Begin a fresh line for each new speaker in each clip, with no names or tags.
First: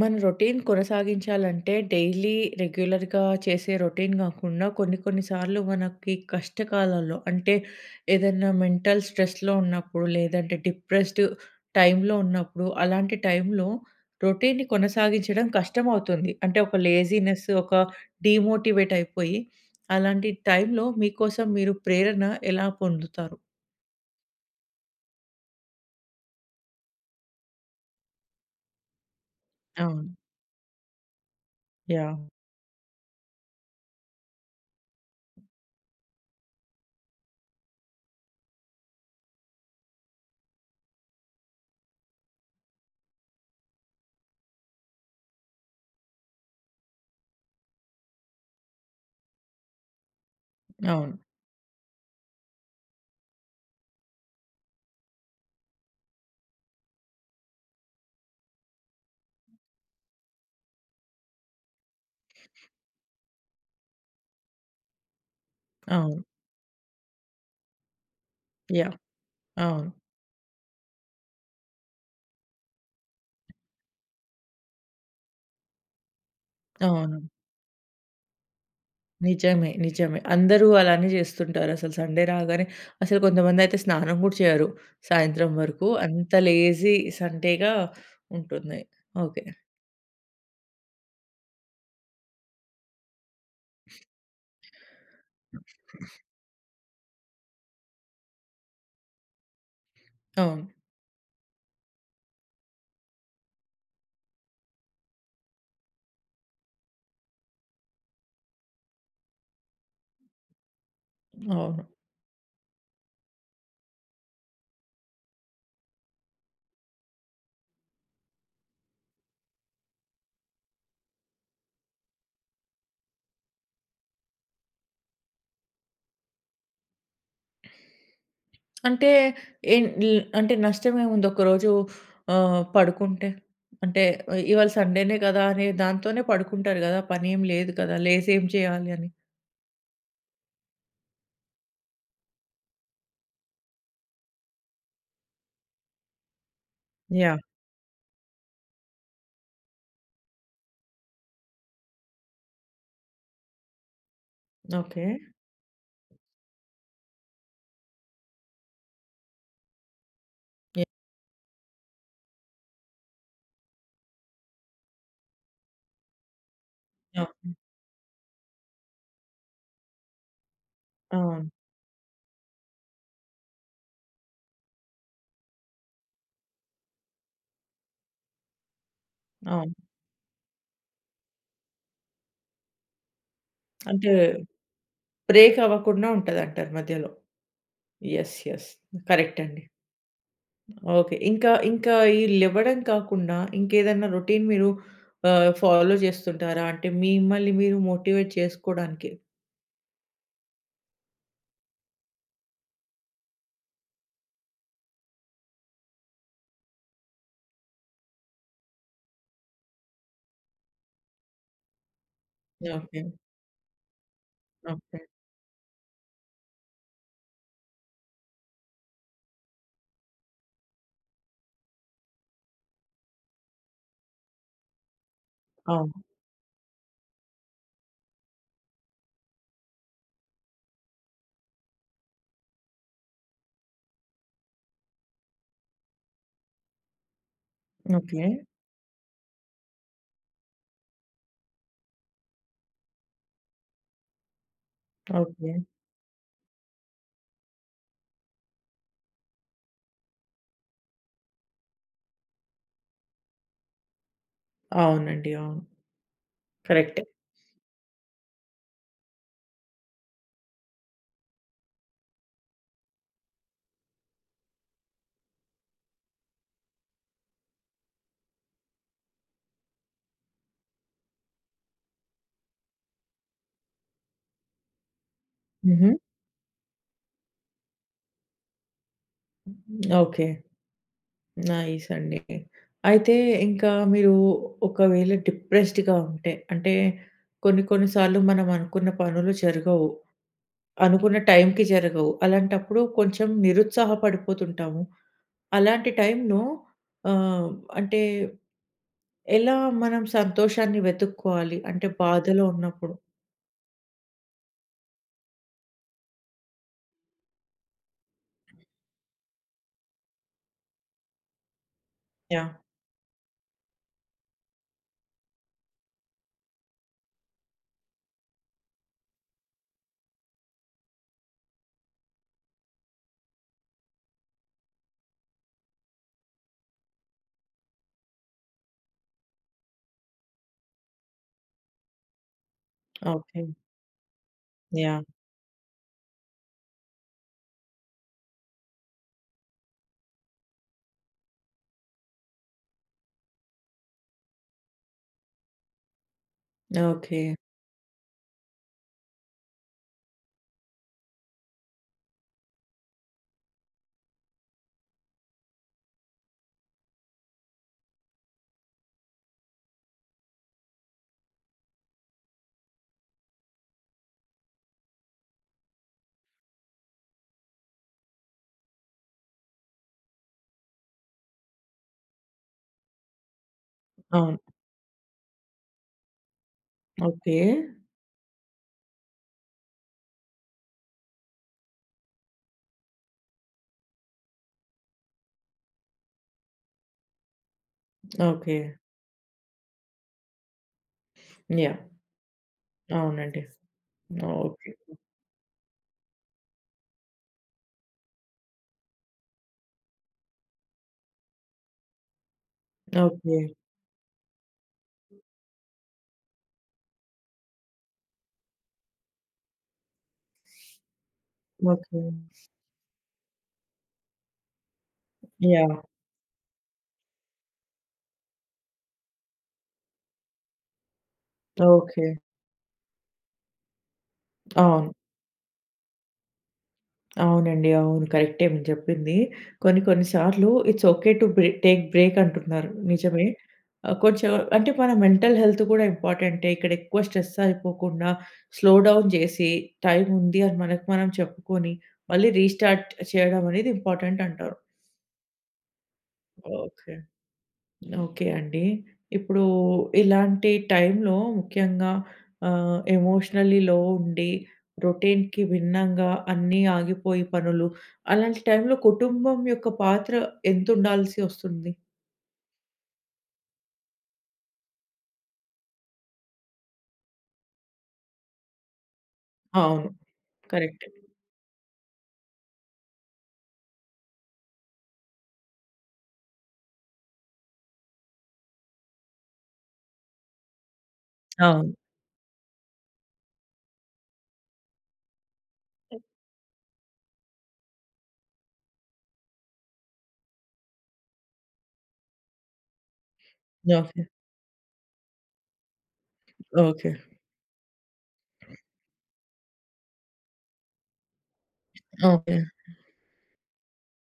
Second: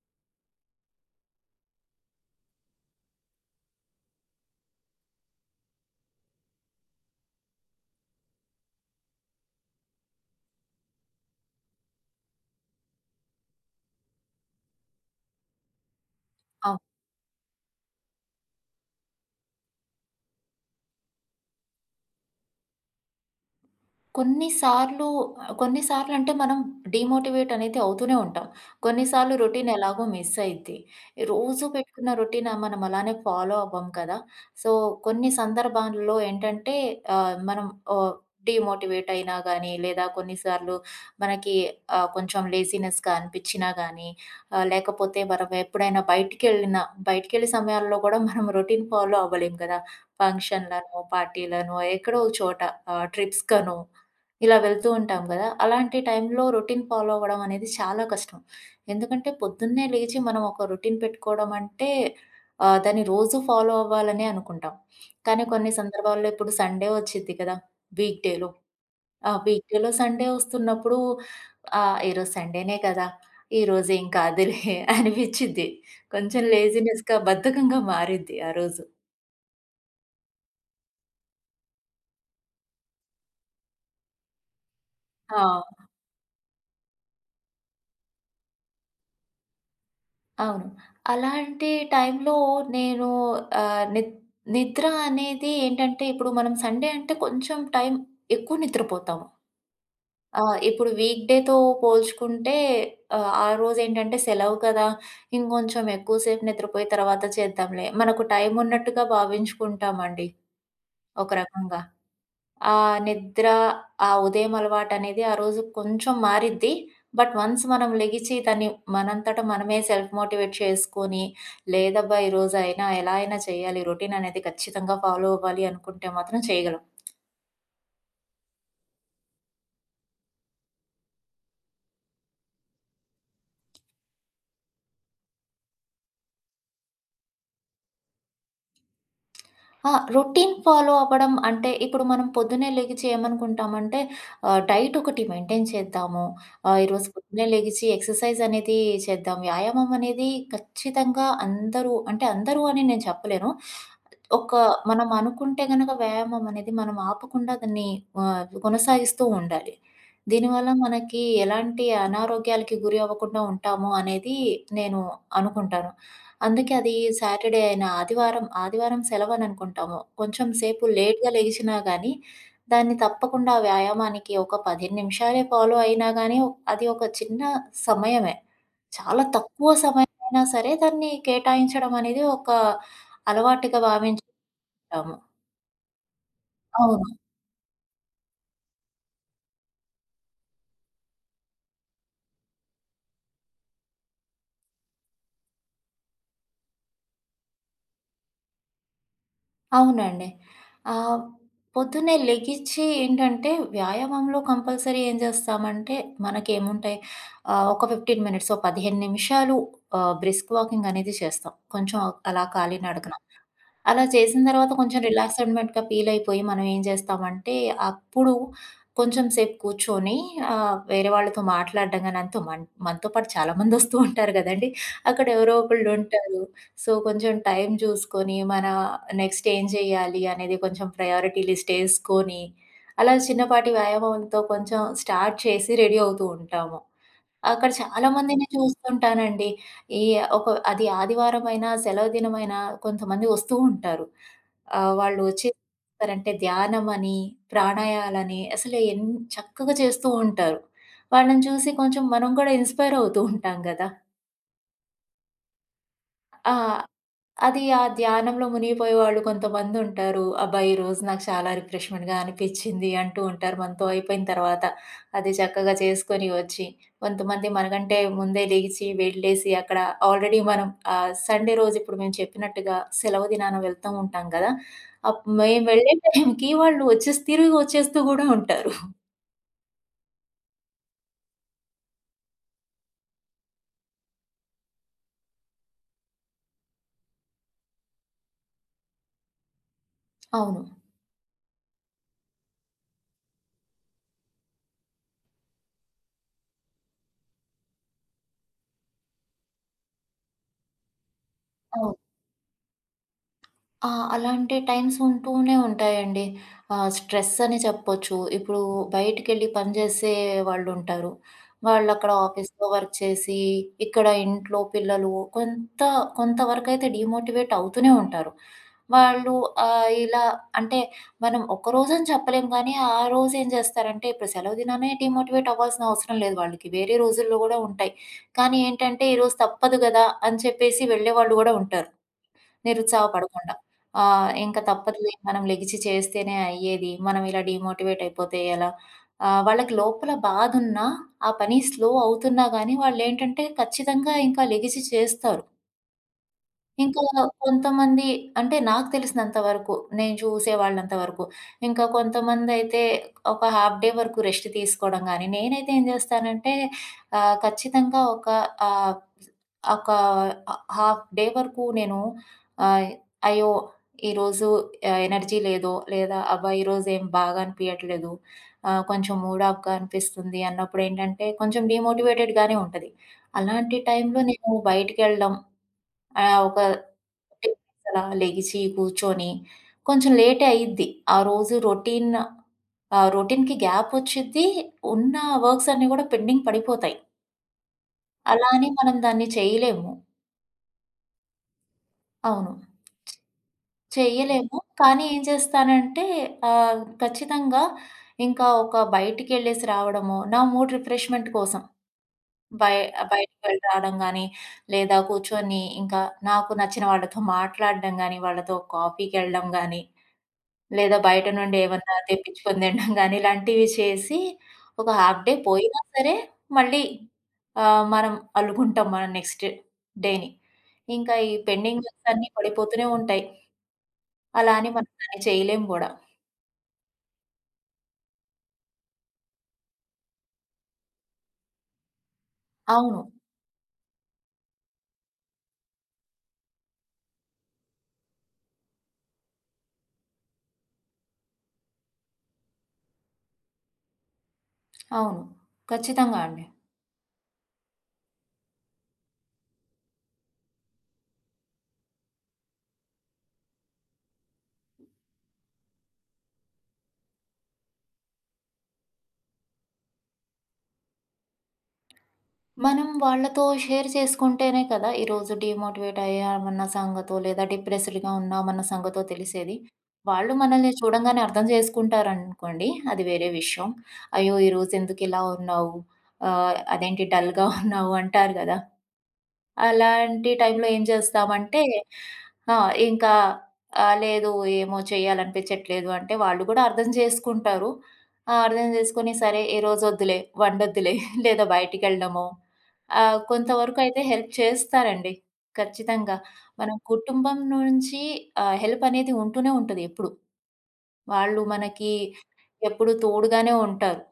మన routine కొనసాగించాలంటే daily రెగ్యులర్‌గా చేసే రొటీన్ గాకుండా కొన్ని కొన్ని సార్లు మనకి కష్టకాలాల్లో అంటే ఏదైనా మెంటల్ స్ట్రెస్‌లో ఉన్నప్పుడు లేదంటే డిప్రెస్డ్ టైమ్‌లో ఉన్నప్పుడు అలాంటి టైంలో రొటీన్‌ని కొనసాగించడం కష్టమవుతుంది. అంటే ఒక
అవును.
లేజీనెస్, ఒక డీమోటివేట్ అయిపోయి అలాంటి టైంలో మీకోసం మీరు ప్రేరణ ఎలా పొందుతారు?
కొన్ని సార్లు కొన్ని సార్లంటే మనం డీమోటివేట్ అనేది అవుతూనే ఉంటాం. కొన్ని సార్లు రొటీన్ ఎలాగో
అవును.
మిస్ అయిద్ది. రోజు పెట్టుకున్న
యాహ్, అవును.
రొటీన్ మనం అలానే ఫాలో అవ్వం కదా! సో, కొన్ని సందర్భాల్లో ఏంటంటే మనం ఆహ్, డీమోటివేట్ అయినా గానీ, లేదా కొన్నిసార్లు మనకి కొంచెం లేజీనెస్‌గా అనిపిచ్చినా గానీ, లేకపోతే మనం ఎప్పుడైనా బయటికెళ్ళే సమయాల్లో గూడా మనం రొటీన్ ఫాలో అవ్వలేం కదా! ఫంక్షన్‌లనో,
అవును.
పార్టీలనో, ఎక్కడో ఒక చోట ట్రిప్స్‌కనో ఇలా వెళ్తూ ఉంటాం గదా! అలాంటి టైంలో రొటీన్ ఫాలో అవ్వడం అనేది చాలా కష్టం. ఎందుకంటే పొద్దున్నే లేచి మనం ఒక రొటీన్ పెట్టుకోవడం అంటే దాన్ని రోజు ఫాలో అవ్వాలనే అనుకుంటాం. కానీ కొన్ని
అవును.
సందర్భాల్లో ఇప్పుడు సండే వచ్చిద్ది కదా! వీక్ డేలో.
యాహ్,
ఆ! వీక్
అవును.
డేలో సండే వస్తున్నప్పుడు ఈరోజు సండేనే కదా! ఈరోజు ఏం కాదులే అనిపిచ్చిద్ది. కొంచెం లేజినెస్‌గా
అవును.
బద్ధకంగా మారిద్ది ఆ రోజు.
నిజమే. నిజమే. అందరూ అలానే జేస్తుంటారు. అసలు సండే రాగానే అసలు కొంతమందయితే స్నానం గూడా చేయరు సాయంత్రం
ఆ!
వరకు. అంత లేజీ సండేగా ఉంటుంది. ఓకే.
అవును. అలాంటి టైంలో నేను ఆహ్, నిద్ నిద్ర అనేది ఏంటంటే, ఇప్పుడు మనం సండే అంటే కొంచెం టైం ఎక్కువ నిద్రపోతాము.
అవును.
ఇప్పుడు వీక్‌డే‌తో పోల్చుకుంటే ఆ రోజేంటంటే సెలవు కదా! ఇంకొంచెం ఎక్కువ సేపు నిద్రపోయి తర్వాత చేద్దాంలే. మనకు టైం ఉన్నట్టుగా భావించుకుంటామండి ఒక రకంగా.
అవును.
ఆ నిద్ర, ఆ ఉదయం అలవాటనేది ఆ రోజు కొంచెం మారిద్ది. బట్ వన్స్ మనం లెగిచి దాన్ని మనంతట మనమే సెల్ఫ్ మోటివేట్ చేసుకొని, లేదబ్బా! ఈరోజైనా ఎలా అయినా చేయాలి. రొటీననేది ఖచ్చితంగా ఫాలో అవ్వాలి అనుకుంటే మాత్రం చేయగలం.
అంటే ఏన్ ల్ అంటే నష్టమేముంది ఒకరోజు పడుకుంటే? అంటే ఇవాళ సండేనే కదా అనే దాంతోనే పడుకుంటారు గదా! పనేం లేదు కదా! లేసి ఏం చేయాలి అని.
ఆ! రొటీన్ ఫాలో అవ్వడం అంటే, ఇప్పుడు మనం పొద్దున్నే లెగిచి ఏమనుకుంటామంటే డైట్ ఒకటి మెయింటైన్ చేద్దాము. ఈరోజు
యాహ్!
పొద్దున్నే లెగిచి ఎక్సర్సైజ్ అనేది చేద్దాం. వ్యాయామం అనేది ఖచ్చితంగా అందరూ అంటే అందరూ అని నేను చెప్పలేను. ఒక
ఓకే.
మనం అనుకుంటే గనక వ్యాయామం అనేది మనం ఆపకుండా దాన్ని కొనసాగిస్తూ ఉండాలి. దీనివల్ల
యాహ్!
మనకి ఎలాంటి అనారోగ్యాలకి గురి అవ్వకుండా ఉంటాము అనేది నేను అనుకుంటాను. అందుకే అది
అవును.
సాటర్‌డే అయినా, ఆదివారం, ఆదివారం సెలవని అనుకుంటాము. కొంచెం సేపు లేట్‌గా
అవును.
లెగిసినా గానీ, దాన్ని తప్పకుండా వ్యాయామానికి ఒక 15 నిమిషాలే ఫాలో అయినా గానీ, అది ఒక చిన్న సమయమే. చాలా తక్కువ
అవును.
సమయమైనా సరే దాన్ని కేటాయించడం అనేది ఒక అలవాటుగా
అంటే
భావించుకుంటాము.
బ్రేక్ అవ్వకుండా ఉంటదంటారు
అవును.
మధ్యలో. యెస్. యెస్. కరెక్ట్ అండి. ఓకే. ఇంకా ఈ లెవ్వడం కాకుండా ఇంకేదన్నా రొటీన్ మీరు ఫాలో చేస్తుంటారా? అంటే మిమ్మల్ని మీరు మోటివేట్ చేసుకోడానికి.
అవునండి. ఆహ్, పొద్దున్నే లెగిచి ఏంటంటే వ్యాయామంలో కంపల్సరీ ఏం చేస్తామంటే మనకేముంటాయి ఒక 15 మినిట్స్, ఓ 15 నిమిషాలు బ్రిస్క్ వాకింగ్ అనేది చేస్తాం. కొంచెం అలా
ఓకే.
కాలినడకన. అలా చేసిన తర్వాత కొంచెం
ఓకే.
రిలాక్స్‌మెంట్‌గా ఫీల్ అయిపోయి మనం ఏం చేస్తామంటే, అప్పుడు కొంచెం సేపు కూర్చొని వేరే వాళ్ళతో మాట్లాడడం గాని అంతో మనతో పాటు చాలామందొస్తూ ఉంటారు గదండీ. అక్కడ ఎవరో ఒకళ్ళు
అవును.
ఉంటారు. సో, కొంచెం టైం చూసుకొని మన నెక్స్ట్ ఏం చేయాలి అనేది కొంచెం ప్రయారిటీ లిస్ట్ ఏసుకొని, అలా చిన్నపాటి వ్యాయామంతో కొంచెం స్టార్ట్ చేసి రెడీ అవుతూ ఉంటాము. అక్కడ చాలా
ఓకే.
మందిని చూస్తుంటానండి. ఈ ఒక అది ఆదివారమైనా, సెలవు దినమైనా కొంతమంది వస్తూ ఉంటారు. వాళ్ళు వచ్చి
ఓకే.
చేస్తారంటే ధ్యానమని, ప్రాణాయాలని అసలు చక్కగా చేస్తూ ఉంటారు. వాళ్ళని చూసి కొంచెం మనం కూడా ఇన్‌స్పైర్ అవుతూ ఉంటాం గదా!
అవునండి. అవును.
ఆ!
కరెక్టే.
అది ఆ ధ్యానంలో మునిగిపోయే వాళ్ళు కొంతమందుంటారు. అబ్బా! ఈరోజు నాకు చాలా రిఫ్రెష్‌మెంట్‌గా అనిపిచ్చింది అంటూ ఉంటారు మనతో అయిపోయిన తర్వాత. అది చక్కగా చేసుకొని వచ్చి. కొంతమంది మనకంటే ముందే లెగిచి, వెళ్ళేసి అక్కడ ఆల్రెడీ మనం సండే రోజు ఇప్పుడు మేము చెప్పినట్టుగా సెలవు దినాన వెళ్తూ ఉంటాం గదా! అప్ మేము
హుహు.
వెళ్ళే టైంకి వాళ్ళు వచ్చేసి తిరిగి వచ్చేస్తూ గూడా ఉంటారు.
ఓకే. నైస్ అండి. అయితే ఇంకా మీరు ఒకవేళ డిప్రెస్డ్‌గా ఉంటే అంటే కొన్ని కొన్ని సార్లు మనం అనుకున్న పనులు జరగవు.
అవును.
అనుకున్న టైంకి జరగవు. అలాంటప్పుడు కొంచెం నిరుత్సాహపడిపోతుంటాము. అలాంటి టైంలో ఆహ్, అంటే ఎలా మనం సంతోషాన్ని వెతుక్కోవాలి? అంటే
అవును.
బాధలో ఉన్నప్పుడు?
ఆ! అలాంటి టైమ్స్ ఉంటూనే ఉంటాయండి. స్ట్రెస్ అని చెప్పొచ్చు. ఇప్పుడు బయటికెళ్ళి పని జేసే వాళ్ళుంటారు. వాళ్ళక్కడ
యాహ్!
ఆఫీస్‌లో వర్క్ చేసి, ఇక్కడ ఇంట్లో పిల్లలు కొంత కొంత వరకైతే డీమోటివేట్ అవుతూనే ఉంటారు. వాళ్ళు ఇలా అంటే మనం ఒక్కరోజని చెప్పలేం గానీ, ఆ రోజేం జేస్తారంటే ఇప్పుడు సెలవు దినానే డీమోటివేట్ అవ్వాల్సిన అవసరం లేదు వాళ్ళకి. వేరే రోజుల్లో గూడా ఉంటాయి. కానీ ఏంటంటే, ఈరోజు తప్పదు గదా! అని చెప్పేసి వెళ్ళేవాళ్ళు గూడా ఉంటారు.
ఓకే.
నిరుత్సాహపడకుండా. ఇంక
యాహ్!
తప్పదులే మనం లెగిచి చేస్తేనే అయ్యేది. మనం ఇలా డీమోటివేట్ అయిపోతే ఎలా? వాళ్ళకి లోపల బాధున్నా, ఆ పని స్లో అవుతున్నా గానీ వాళ్ళేంటంటే ఖచ్చితంగా ఇంకా లెగిసి చేస్తారు. ఇంకా
ఓకే.
కొంతమంది అంటే నాకు తెలిసినంత వరకు, నేను చూసే వాళ్ళంత వరకు. ఇంకా కొంతమందయితే ఒక హాఫ్ డే వరకు రెస్ట్ తీసుకోవడం గానీ, నేనైతే ఏం జేస్తానంటే ఖచ్చితంగా ఒక ఆహ్, ఒక హాఫ్ డే వరకు నేను ఆహ్, అయ్యో! ఈరోజు ఎనర్జీ లేదు. లేదా అబ్బా! ఈరోజు ఏం బాగా అనిపియట్లేదు. కొంచెం మూడ్ ఆఫ్‌గా అనిపిస్తుంది అన్నప్పుడేంటంటే కొంచెం డీమోటివేటెడ్‌గానే ఉంటది. అలాంటి టైంలో
అవును.
నేను బయటికెళ్ళడం ఒక 10
ఓకే.
మినిట్స్ అలా లెగిసి కూర్చొని కొంచెం లేటే అయిద్ది. ఆ రోజు రొటీన్ రొటీన్‌కి గ్యాప్ వచ్చిద్ది. ఉన్న వర్క్స్ అన్నీ గూడా పెండింగ్ పడిపోతాయి. అలా
ఓకే.
అని మనం దాన్ని చేయలేము.
యాహ్!
అవును.
అవునండి.
చెయ్యలేము.
ఓకే.
కానీ ఏం చేస్తానంటే ఖచ్చితంగా ఇంకా ఒక బయటికెళ్ళేసి రావడమో, నా మూడ్ రిఫ్రెష్‌మెంట్ కోసం బయ
ఓకే.
బయటికి వెళ్ళి రావడం గానీ, లేదా కూర్చొని ఇంకా నాకు నచ్చిన వాళ్ళతో మాట్లాడడం గానీ, వాళ్ళతో కాఫీకెళ్ళడం గానీ, లేదా బయట నుండి ఏమన్నా
ఓకే.
తెప్పించుకొని తినడం గానీ, ఇలాంటివి చేసి ఒక హాఫ్ డే
యాహ్!
పోయినా సరే మళ్ళీ మనం అల్లుకుంటాం మన నెక్స్ట్ డేని. ఇంకా ఈ పెండింగ్
ఓకే.
వర్క్స్ అన్నీ పడిపోతూనే ఉంటాయి. అలా అని మనం
అవును.
దాన్ని చేయలేం గూడా.
అవునండి. అవును. కరెక్టే మీరు చెప్పింది. కొన్ని కొన్ని సార్లు it's okay to take break అంటున్నారు.
అవును.
నిజమే. కొంచెం అంటే మన మెంటల్ హెల్త్ కూడా ఇంపార్టెంటే. ఇక్కడ ఎక్కువ స్ట్రెస్ అయిపోకుండా స్లో డౌన్ చేసి టైమ్ ఉంది అని మనకు మనం చెప్పుకొని మళ్ళీ రీస్టార్ట్ చేయడం అనేది ఇంపార్టెంట్ అంటారు.
అవును. ఖచ్చితంగా అండి.
ఓకే. ఓకే అండి. ఇప్పుడు ఇలాంటి టైంలో ముఖ్యంగా ఎమోషనల్లీ లో ఉండి, రొటీన్‌కి భిన్నంగా అన్నీ ఆగిపోయి పనులు, అలాంటి టైంలో కుటుంబం యొక్క పాత్ర ఎంతుండాల్సి వస్తుంది?
మనం వాళ్ళతో షేర్ చేసుకుంటేనే కదా ఈరోజు డీమోటివేట్ అయ్యామన్న సంగతో, లేదా డిప్రెస్డ్‌గా ఉన్నామన్న సంగతో తెలిసేది.
అవును.
వాళ్ళు మనల్ని
కరెక్టే.
చూడంగానే అర్థం చేసుకుంటారనుకోండి, అది వేరే విషయం. అయ్యో! ఈరోజు ఎందుకిలా ఉన్నావు? అదేంటి డల్‌గా ఉన్నావు అంటారు గదా! అలాంటి టైంలో ఏం చేస్తామంటే
అవును.
ఆ! ఇంకా లేదు ఏమో చేయాలనిపించట్లేదు అంటే వాళ్ళు కూడా అర్థం చేసుకుంటారు. ఆ! అర్థం చేసుకొని సరే ఈ రోజొద్దులే, వండొద్దులే లేదా బయటికెళ్ళడమో కొంతవరకు అయితే
ఓకే.
హెల్ప్ చేస్తారండి. ఖచ్చితంగా. మనం
ఓకే.
కుటుంబం నుంచి హెల్ప్ అనేది ఉంటూనే ఉంటది ఎప్పుడు. వాళ్ళు మనకి
ఓకే.
ఎప్పుడు తోడుగానే ఉంటారు.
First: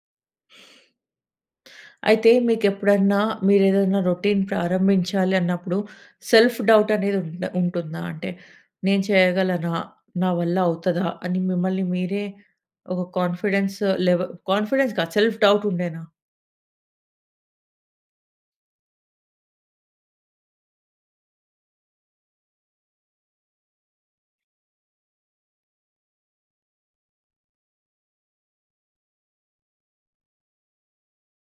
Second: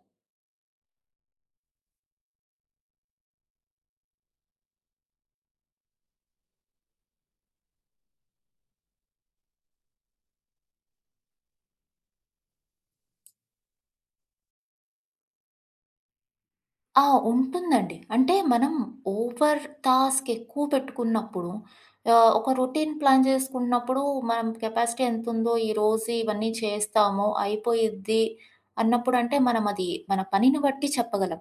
అయితే మీకెప్పుడన్నా మీరేదైనా రొటీన్ ప్రారంభించాలి అన్నప్పుడు సెల్ఫ్ డౌట్ అనేది ఉంటుందా? అంటే నేను చేయగలనా? నా వల్ల అవుతదా? అని మిమ్మల్ని మీరే ఒక లెవె కాన్ఫిడెన్స్ కాదు, సెల్ఫ్ డౌట్ ఉండేనా?
ఆ! ఉంటుందండి. అంటే మనం ఓవర్ టాస్క్ ఎక్కువ పెట్టుకున్నప్పుడు ఒక రొటీన్ ప్లాన్ చేసుకున్నప్పుడు మనం కెపాసిటీ ఎంతుందో, ఈరోజు ఇవన్నీ చేస్తాము, అయిపోయిద్ది అన్నప్పుడు అంటే మనం అది మన పనిని బట్టి చెప్పగలం.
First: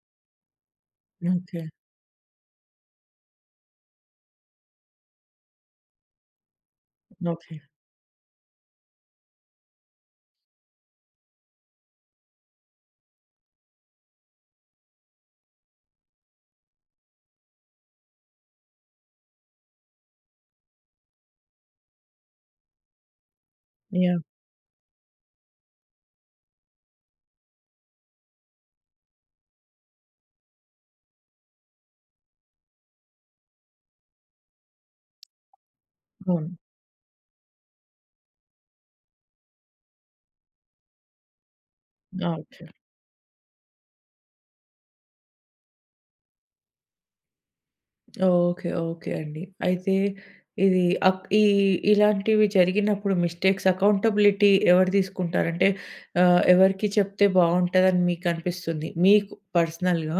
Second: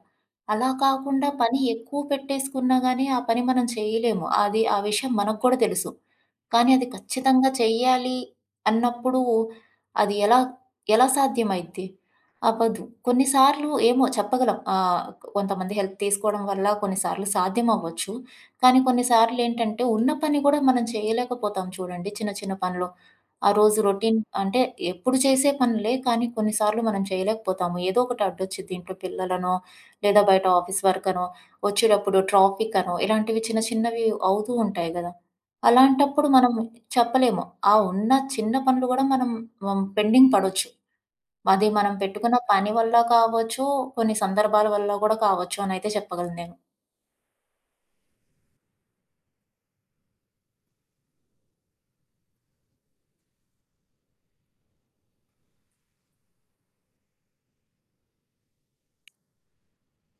అలా కాకుండా పని
ఓకే.
ఎక్కువ పెట్టేసుకున్నా గానీ ఆ పని మనం చేయలేము. అది ఆ విషయం మనకు కూడా తెలుసు. కానీ అది ఖచ్చితంగా
ఓకే.
చెయ్యాలి అన్నప్పుడు అది ఎలా ఎలా సాధ్యమైద్ది? అవ్వదు. కొన్నిసార్లు ఏమో చెప్పగలం. కొంతమంది హెల్ప్ తీసుకోవడం వల్ల కొన్నిసార్లు సాధ్యం అవ్వచ్చు. కానీ కొన్నిసార్లేంటంటే ఉన్న పని కూడా మనం చేయలేకపోతాం చూడండి చిన్న చిన్న పనులు. ఆ రోజు రొటీన్
యాహ్!
అంటే ఎప్పుడు చేసే పనులే కానీ కొన్నిసార్లు మనం చేయలేకపోతాము. ఏదో ఒకటి అడ్డొచ్చిద్ది. ఇంట్లో పిల్లలనో, లేదా బయట ఆఫీస్ వర్క్ అనో, వచ్చేటప్పుడు ట్రాఫిక్ అనో ఇలాంటివి చిన్న చిన్నవి అవుతూ ఉంటాయి గదా! అలాంటప్పుడు
అవును.
మనం చెప్పలేము. ఆ ఉన్న చిన్న పనులు గూడా మనం పెండింగ్ పడొచ్చు. అది మనం పెట్టుకున్న
ఓకే.
పని వల్ల కావచ్చు, కొన్ని సందర్భాల వల్ల గూడా కావచ్చు అనైతే చెప్పగలను నేను.
ఓకే. ఓకే అండి. అయితే ఇది అక్ ఈ ఇలాంటివి జరిగినప్పుడు మిస్టేక్స్ అకౌంటబిలిటీ ఎవరు తీసుకుంటారు? అంటే ఎవరికి చెప్తే బావుంటదని మీకనిపిస్తుంది? మీకు పర్సనల్‌గా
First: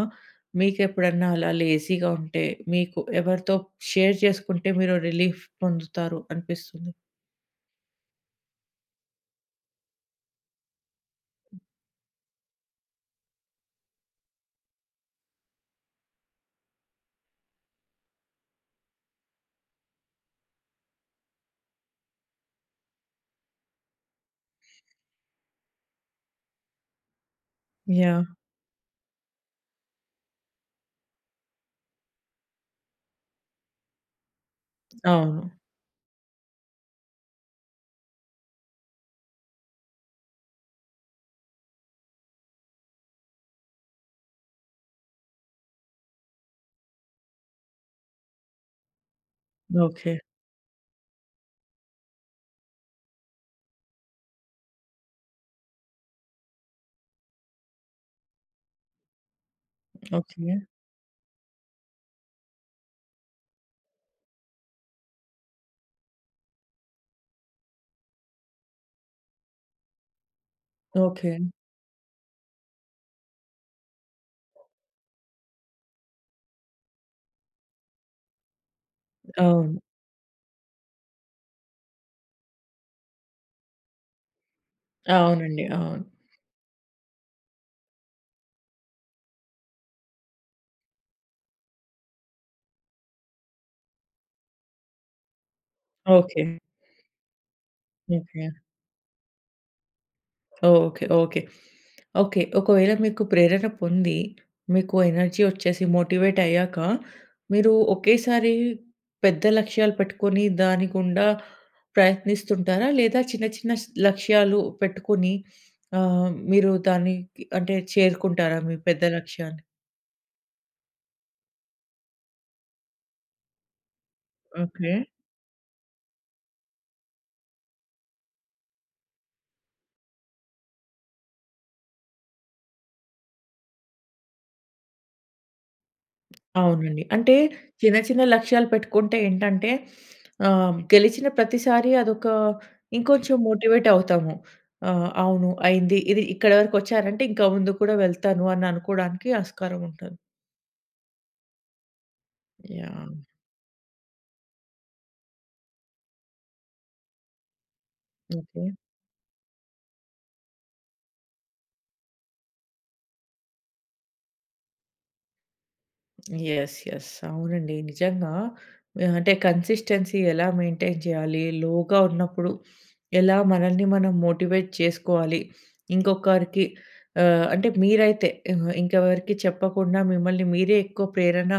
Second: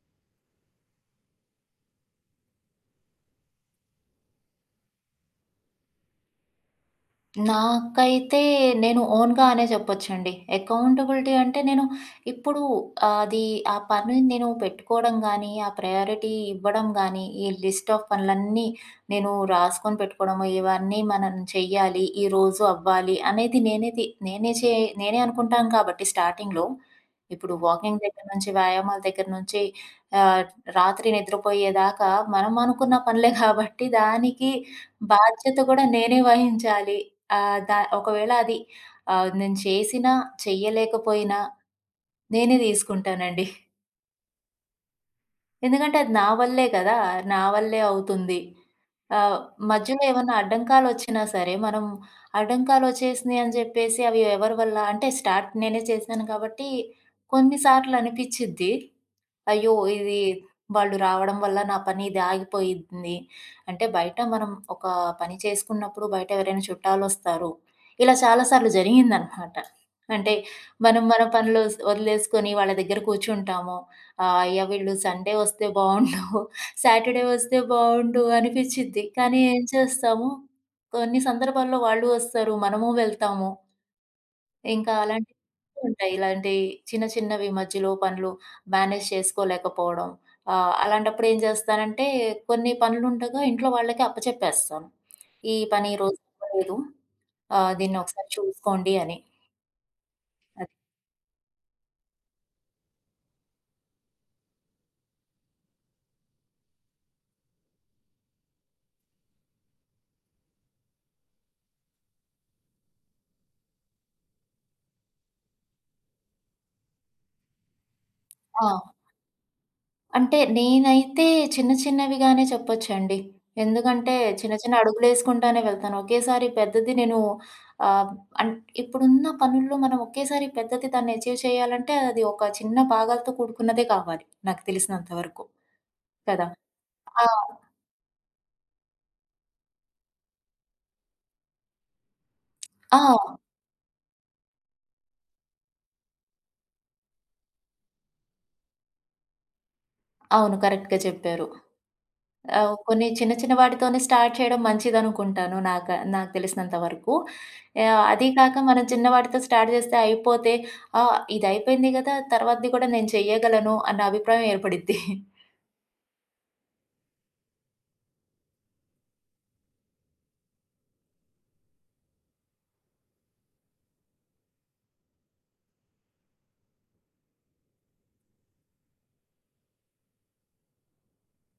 మీకెప్పుడన్నా అలా లేజీగా ఉంటే, మీకు ఎవరితో షేర్ చేసుకుంటే మీరు రిలీఫ్ పొందుతారు అనిపిస్తుంది?
నాకైతే నేను ఓన్‌గా అనే చెప్పొచ్చండి. అకౌంటబిలిటీ అంటే నేను ఇప్పుడు అది ఆ పనిని నేను పెట్టుకోవడం గానీ, ఆ ప్రయారిటీ ఇవ్వడం గానీ, ఈ లిస్ట్ ఆఫ్ పనులన్నీ నేను రాసుకొని పెట్టుకోవడము, ఇవన్నీ మనం చెయ్యాలి, ఈరోజు అవ్వాలి అనేది నేనేది నేనే చే నేనే అనుకుంటాను కాబట్టి స్టార్టింగ్‌లో ఇప్పుడు వాకింగ్ దగ్గర
యాహ్!
నుంచి, వ్యాయామాల దగ్గర నుంచి ఆహ్, రాత్రి నిద్రపోయేదాకా మనం అనుకున్న పనులే కాబట్టి దానికి
అవును.
బాధ్యత కూడా నేనే వహించాలి. ఆహ్, దా ఒకవేళ అది నేను చేసినా, చెయ్యలేకపోయినా నేనే తీసుకుంటానండి. ఎందుకంటే అది నా వల్లే కదా! నా వల్లే అవుతుంది. ఆహ్, మధ్యలో
ఓకే.
ఏమన్నా అడ్డంకాలొచ్చినా సరే, మనం అడ్డంకాలొచ్చేసినాయి అని జెప్పేసి అవి ఎవరి వల్ల అంటే స్టార్ట్ నేనే చేశాను కాబట్టి, కొన్ని సార్లు అనిపిచ్చిద్ది. అయ్యో! ఇది
ఓకే.
వాళ్ళు రావడం వల్ల నా పని ఇది ఆగిపోయింది. అంటే బయట మనం ఒక పని చేసుకున్నప్పుడు బయట ఎవరైనా చుట్టాలొస్తారు. ఇలా చాలా సార్లు జరిగిందనమాట. అంటే మనం మన
ఓకే.
పనులు వదిలేసుకొని వాళ్ళ దగ్గర కూర్చుంటాము. ఆ! అయ్యా! వీళ్ళు సండే వస్తే బావుండు, సాటర్‌డే వస్తే బావుండు అనిపిచ్చిద్ది. కానీ ఏం
అవును.
చేస్తాము, కొన్ని సందర్భాల్లో వాళ్ళు వస్తారు, మనము వెళ్తాము. ఇంకా అలాంటివి
అవునండి. అవును.
ఉంటాయి. ఇలాంటి చిన్న చిన్నవి మధ్యలో పనులు మేనేజ్ చేసుకోలేకపోవడం. అలాంటప్పుడు ఏం చేస్తానంటే కొన్ని పనులుండగా ఇంట్లో వాళ్ళకి అప్పచెప్పేస్తాను. ఈ పని ఈరోజు
ఓకే.
అవ్వలేదు. దీన్నొకసారి
ఓకే.
చూసుకోండి అని. అది.
ఓకే. ఓకే. ఓకే. ఒకవేళ మీకు ప్రేరణ పొంది, మీకు ఎనర్జీ ఒచ్చేసి మోటివేట్ అయ్యాక, మీరు ఒకేసారి పెద్ద లక్ష్యాలు పెట్టుకొని దాని గుండా ప్రయత్నిస్తుంటారా? లేదా చిన్న చిన్న లక్ష్యాలు పెట్టుకొని మీరు దానికి అంటే చేరుకుంటారా
ఆ!
మీ పెద్ద లక్ష్యాన్ని?
అంటే నేనైతే చిన్న చిన్నవిగానే చెప్పొచ్చండి. ఎందుకంటే చిన్న చిన్న
ఓకే.
అడుగులేసుకుంటానే వెళ్తాను. ఒకేసారి పెద్దది నేను ఆహ్, అన్ ఇప్పుడున్న పనుల్లో మనం ఒకేసారి పెద్దది దాన్ని అచీవ్ చేయాలంటే అది ఒక చిన్న భాగాలతో కూడుకున్నదే కావాలి నాకు తెలిసినంత వరకు కదా!
అవునండి.
ఆ!
అంటే చిన్న, చిన్న లక్ష్యాలు పెట్టుకుంటే ఏంటంటే గెలిచిన ప్రతిసారి అదొక
ఆ!
ఇంకొంచెం మోటివేట్ అవుతాము. అవును అయింది. ఇది ఇక్కడి వరకు వచ్చానంటే ఇంకా ముందుకు కూడా వెళ్తాను అని అనుకోవడానికి ఆస్కారం ఉంటుంది.
అవును. కరెక్ట్‌గా చెప్పారు. కొన్ని
యాహ్!
చిన్న చిన్న వాటితోనే స్టార్ట్ చేయడం మంచిదనుకుంటాను. నాకు తెలిసినంత వరకు. యాహ్! అదీ కాక
ఓకే.
మనం చిన్న వాటితో స్టార్ట్ చేస్తే అయిపోతే, ఆ! ఇదయిపోయింది గదా! తర్వాతది కూడా నేను చెయ్యగలను అన్న అభిప్రాయం ఏర్పడిద్ది.
యెస్. యెస్. అవునండి. నిజంగా అంటే కన్సిస్టెన్సీ ఎలా మెయింటైన్ చేయాలి? లోగా ఉన్నప్పుడు ఎలా మనల్ని మనం మోటివేట్ చేసుకోవాలి? ఇంకొకరికి అంటే మీరైతే ఇంకెవరికీ చెప్పకుండా మిమ్మల్ని మీరే ఎక్కువ ప్రేరణ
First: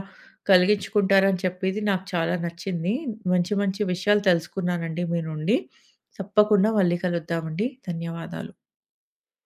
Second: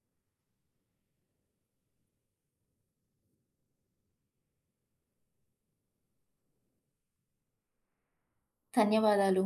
కలిగించుకుంటారని చెప్పేది నాకు చాలా నచ్చింది. మంచి మంచి విషయాలు తెలుసుకున్నానండి మీ నుండి. తప్పకుండా మళ్ళీ కలుద్దామండి. ధన్యవాదాలు.
ధన్యవాదాలు.